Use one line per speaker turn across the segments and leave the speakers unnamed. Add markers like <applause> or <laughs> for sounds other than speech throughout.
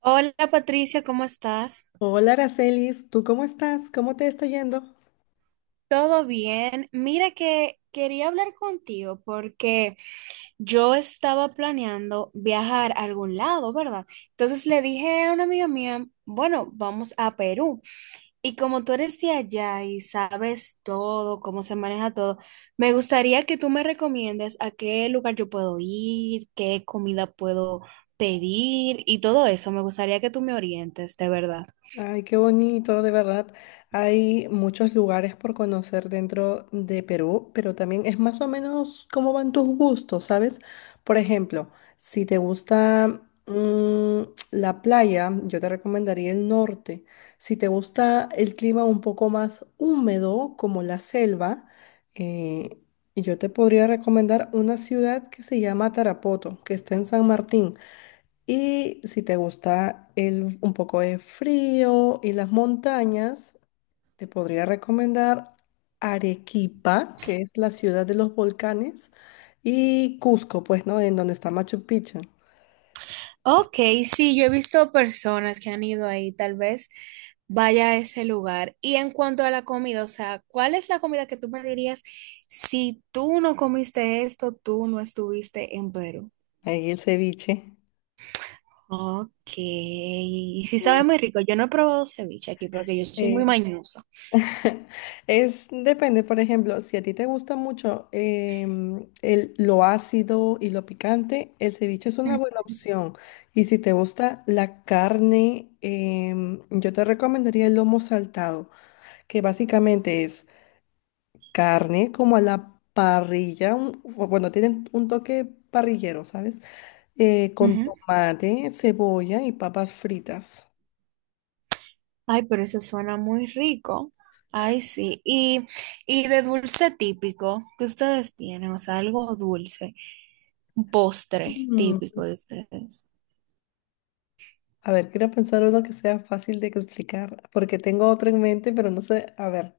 Hola Patricia, ¿cómo estás?
Hola, Aracelis, ¿tú cómo estás? ¿Cómo te está yendo?
¿Todo bien? Mira que quería hablar contigo porque yo estaba planeando viajar a algún lado, ¿verdad? Entonces le dije a una amiga mía, bueno, vamos a Perú. Y como tú eres de allá y sabes todo, cómo se maneja todo, me gustaría que tú me recomiendes a qué lugar yo puedo ir, qué comida puedo pedir y todo eso. Me gustaría que tú me orientes, de verdad.
Ay, qué bonito, de verdad. Hay muchos lugares por conocer dentro de Perú, pero también es más o menos cómo van tus gustos, ¿sabes? Por ejemplo, si te gusta mm, la playa, yo te recomendaría el norte. Si te gusta el clima un poco más húmedo, como la selva, eh, yo te podría recomendar una ciudad que se llama Tarapoto, que está en San Martín. Y si te gusta un poco de frío y las montañas, te podría recomendar Arequipa, que es la ciudad de los volcanes, y Cusco, pues, ¿no? En donde está Machu Picchu.
Ok, sí, yo he visto personas que han ido ahí, tal vez vaya a ese lugar. Y en cuanto a la comida, o sea, ¿cuál es la comida que tú me dirías si tú no comiste esto, tú no estuviste en Perú?
Ahí el ceviche.
Ok, y sí sabe
Sí,
muy rico. Yo no he probado ceviche aquí porque yo soy muy
es.
mañosa.
<laughs> Es, depende, por ejemplo, si a ti te gusta mucho lo ácido y lo picante, el ceviche es una
Mm,
buena opción. Y si te gusta la carne, yo te recomendaría el lomo saltado, que básicamente es carne como a la parrilla, o bueno, tienen un toque parrillero, ¿sabes? Con
ujú.
tomate, cebolla y papas fritas.
Ay, pero eso suena muy rico. Ay, sí. Y de dulce típico que ustedes tienen, o sea, algo dulce, un postre típico de ustedes.
A ver, quiero pensar uno que sea fácil de explicar, porque tengo otro en mente, pero no sé. A ver,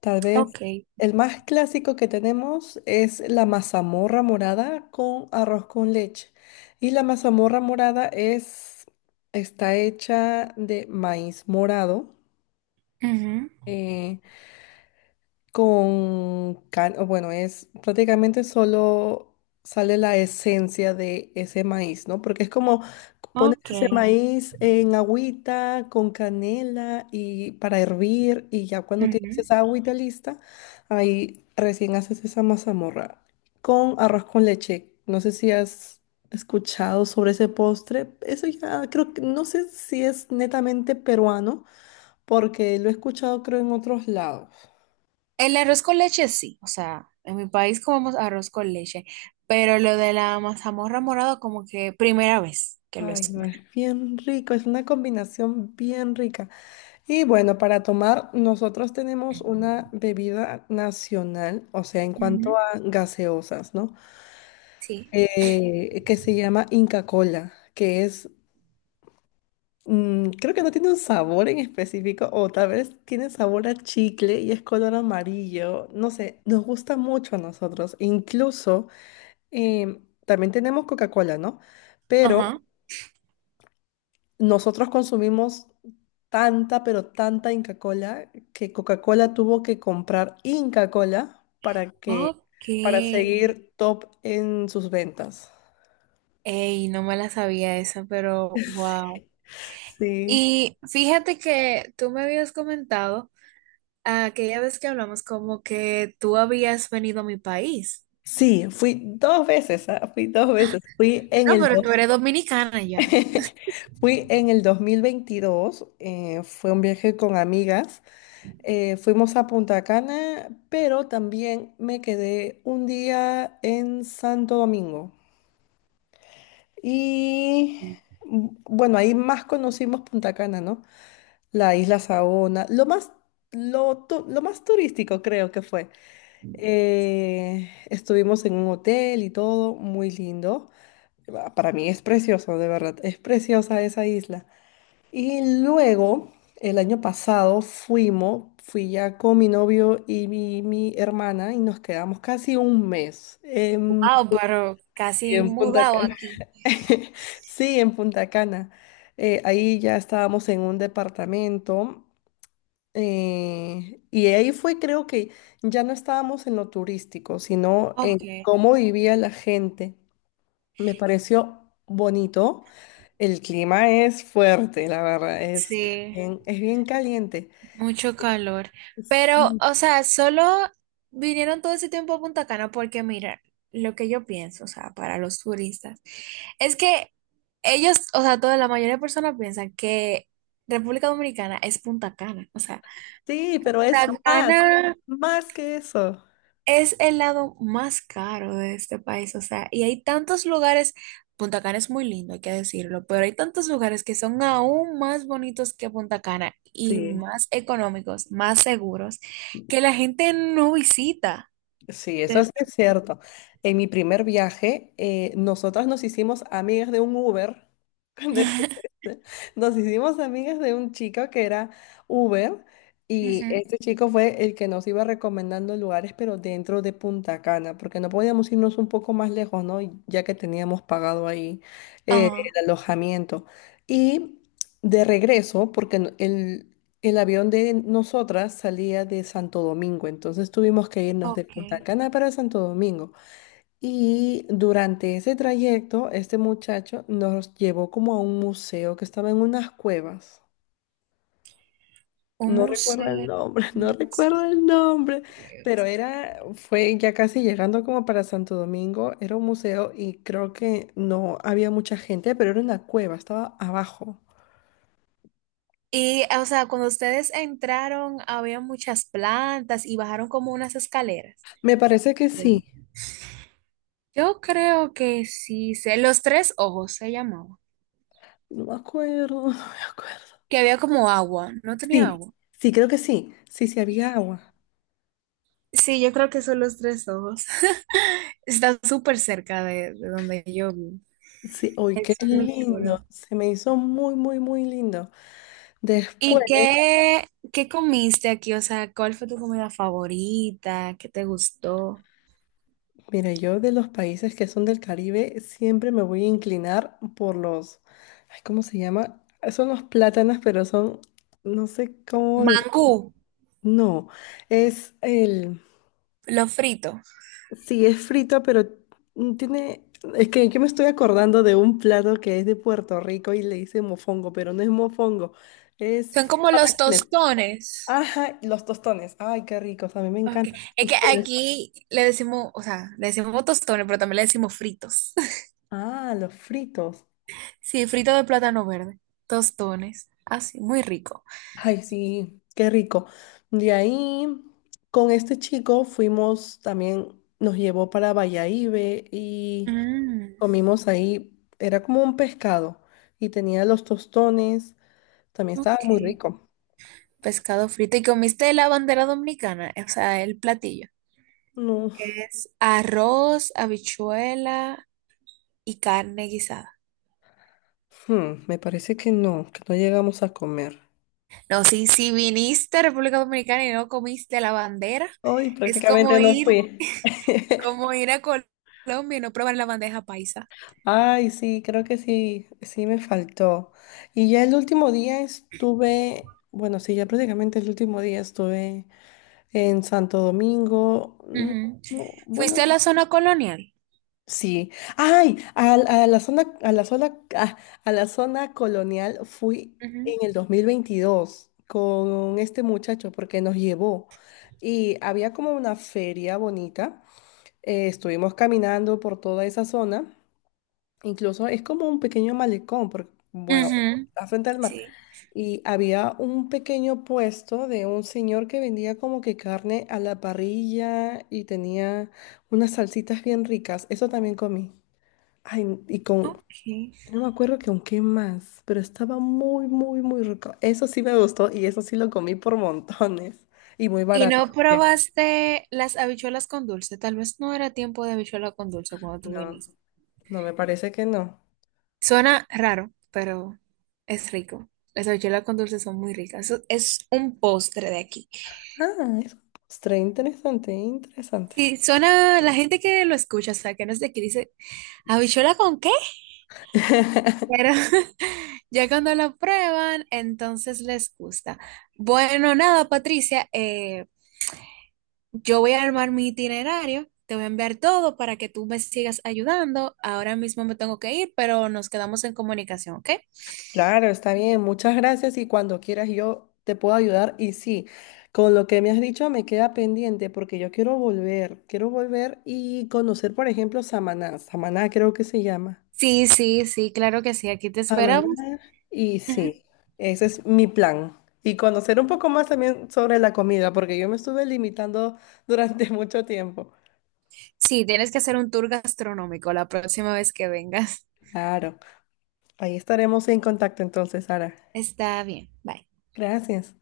tal vez
Ok.
el más clásico que tenemos es la mazamorra morada con arroz con leche. Y la mazamorra morada es, está hecha de maíz morado.
Ujú.
eh, o bueno, es prácticamente solo sale la esencia de ese maíz, ¿no? Porque es como pones
Ok.
ese maíz en agüita con canela y para hervir y ya cuando
Ujú.
tienes esa agüita lista, ahí recién haces esa mazamorra con arroz con leche. No sé si has escuchado sobre ese postre. Eso ya creo que no sé si es netamente peruano porque lo he escuchado creo en otros lados.
El arroz con leche sí, o sea, en mi país comemos arroz con leche, pero lo de la mazamorra morada como que primera vez que lo
Ay, no, es
escucho.
bien rico, es una combinación bien rica. Y bueno, para tomar, nosotros tenemos una bebida nacional, o sea, en cuanto
Ujú.
a gaseosas, ¿no?
Sí.
Que se llama Inca Cola, creo que no tiene un sabor en específico, o tal vez tiene sabor a chicle y es color amarillo, no sé, nos gusta mucho a nosotros. Incluso, también tenemos Coca-Cola, ¿no? Pero...
Ajá.
nosotros consumimos tanta, pero tanta Inca Cola que Coca-Cola tuvo que comprar Inca Cola para que,
Ok.
para seguir top en sus ventas.
Ey, no me la sabía esa, pero wow.
Sí.
Y fíjate que tú me habías comentado aquella vez que hablamos como que tú habías venido a mi país.
Sí, fui dos veces, ah, fui dos veces. Fui en
No,
el
pero tú
dos-
eres dominicana ya.
<laughs> Fui en el 2022, fue un viaje con amigas. Fuimos a Punta Cana, pero también me quedé un día en Santo Domingo. Y bueno, ahí más conocimos Punta Cana, ¿no? La isla Saona, lo más turístico creo que fue. Estuvimos en un hotel y todo, muy lindo. Para mí es precioso, de verdad, es preciosa esa isla. Y luego, el año pasado fui ya con mi novio y mi hermana y nos quedamos casi un mes en,
Wow, pero
sí,
casi
en Punta
mudado
Cana.
aquí.
<laughs> Sí, en Punta Cana. Ahí ya estábamos en un departamento y ahí fue, creo que ya no estábamos en lo turístico, sino
Ok,
en cómo vivía la gente. Me pareció bonito. El clima es fuerte, la verdad,
sí,
es bien caliente.
mucho calor. Pero, o
Sí,
sea, solo vinieron todo ese tiempo a Punta Cana porque, mira, lo que yo pienso, o sea, para los turistas, es que ellos, o sea, toda la mayoría de personas piensan que República Dominicana es Punta Cana. O sea,
sí, pero es
Punta
más,
Cana
más que eso.
es el lado más caro de este país, o sea, y hay tantos lugares, Punta Cana es muy lindo, hay que decirlo, pero hay tantos lugares que son aún más bonitos que Punta Cana y
Sí.
más económicos, más seguros, que la gente no visita.
Sí, eso sí
Desde
es
aquí.
cierto. En mi primer viaje, nosotras nos hicimos amigas de un Uber. <laughs> Con decirte,
<laughs>
esto. Nos hicimos amigas de un chico que era Uber y
Ujú.
este chico fue el que nos iba recomendando lugares, pero dentro de Punta Cana, porque no podíamos irnos un poco más lejos, ¿no? Y ya que teníamos pagado ahí
Ah,
el alojamiento. Y de regreso, porque el avión de nosotras salía de Santo Domingo, entonces tuvimos que irnos de
ok.
Punta Cana para Santo Domingo. Y durante ese trayecto, este muchacho nos llevó como a un museo que estaba en unas cuevas.
Un
No recuerdo
museo.
el nombre, <laughs> no
Unas
recuerdo el nombre, fue ya casi llegando como para Santo Domingo, era un museo y creo que no había mucha gente, pero era una cueva, estaba abajo.
y, o sea, cuando ustedes entraron, había muchas plantas y bajaron como unas escaleras.
Me parece que sí,
Yo creo que sí sé. Los tres ojos se llamaba.
no me acuerdo, <laughs> no me acuerdo.
Que había como agua. No tenía
Sí,
agua.
sí, creo que sí. Sí, sí, había agua.
Sí, yo creo que son los tres ojos. <laughs> Está súper cerca de donde yo vivo.
Sí, uy, qué
Es muy chulo.
lindo. Se me hizo muy, muy, muy lindo. Después,
¿Y qué, qué comiste aquí? O sea, ¿cuál fue tu comida favorita? ¿Qué te gustó?
mira, yo de los países que son del Caribe siempre me voy a inclinar por los, ay, ¿cómo se llama? Son los plátanos, pero son, no sé cómo
Mangú,
no, es
lo frito.
sí, es frito, pero tiene, es que yo me estoy acordando de un plato que es de Puerto Rico y le dice mofongo, pero no es mofongo,
Son
es...
como los
patacones.
tostones.
Ajá, y los tostones. Ay, qué ricos. A mí me
Okay.
encantan
Es
los
que
tostones.
aquí le decimos, o sea, le decimos tostones, pero también le decimos fritos. <laughs>
Ah, los fritos.
Sí, frito de plátano verde, tostones, así, muy rico.
Ay, sí, qué rico. De ahí, con este chico fuimos también, nos llevó para Bayahíbe y
Mm,
comimos ahí. Era como un pescado y tenía los tostones. También estaba
ok,
muy rico.
pescado frito. ¿Y comiste la bandera dominicana? O sea, el platillo.
No,
Es arroz, habichuela y carne guisada.
hmm, me parece que no llegamos a comer.
No, sí, si viniste a República Dominicana y no comiste la bandera,
Hoy
es
prácticamente no fui. <laughs>
como ir a Colombia y no probar la bandeja paisa.
Ay, sí, creo que sí, sí me faltó. Y ya el último día estuve, bueno, sí, ya prácticamente el último día estuve en Santo Domingo. No,
Ujú.
no, bueno,
¿Fuiste a la zona colonial?
sí. Ay, a la zona, ah, a, la zona colonial fui
Ujú.
en el 2022 con este muchacho porque nos llevó. Y había como una feria bonita. Estuvimos caminando por toda esa zona. Incluso es como un pequeño malecón, porque, bueno,
Ujú.
está frente al mar.
Sí.
Y había un pequeño puesto de un señor que vendía como que carne a la parrilla y tenía unas salsitas bien ricas. Eso también comí. Ay,
Ok.
no me acuerdo que con qué más, pero estaba muy, muy, muy rico. Eso sí me gustó y eso sí lo comí por montones y muy
¿Y
barato.
no
También.
probaste las habichuelas con dulce? Tal vez no era tiempo de habichuela con dulce cuando tú
No,
viniste.
no me parece que no.
Suena raro, pero es rico. Las habichuelas con dulce son muy ricas. Eso es un postre de aquí.
Ah, es un postre interesante, interesante.
Sí, suena, la gente que lo escucha, o sea, que no es de aquí, dice, ¿habichuela con qué?
<laughs>
Pero <laughs> ya cuando lo prueban, entonces les gusta. Bueno, nada, Patricia, yo voy a armar mi itinerario, te voy a enviar todo para que tú me sigas ayudando. Ahora mismo me tengo que ir, pero nos quedamos en comunicación, ¿ok?
Claro, está bien. Muchas gracias y cuando quieras yo te puedo ayudar. Y sí, con lo que me has dicho me queda pendiente porque yo quiero volver y conocer, por ejemplo, Samaná. Samaná creo que se llama.
Sí, sí, sí, claro que sí, aquí te esperamos.
Samaná. Y
Ujú.
sí, ese es mi plan. Y conocer un poco más también sobre la comida porque yo me estuve limitando durante <laughs> mucho tiempo.
Sí, tienes que hacer un tour gastronómico la próxima vez que vengas.
Claro, ahí estaremos en contacto entonces, Sara.
Está bien, bye.
Gracias.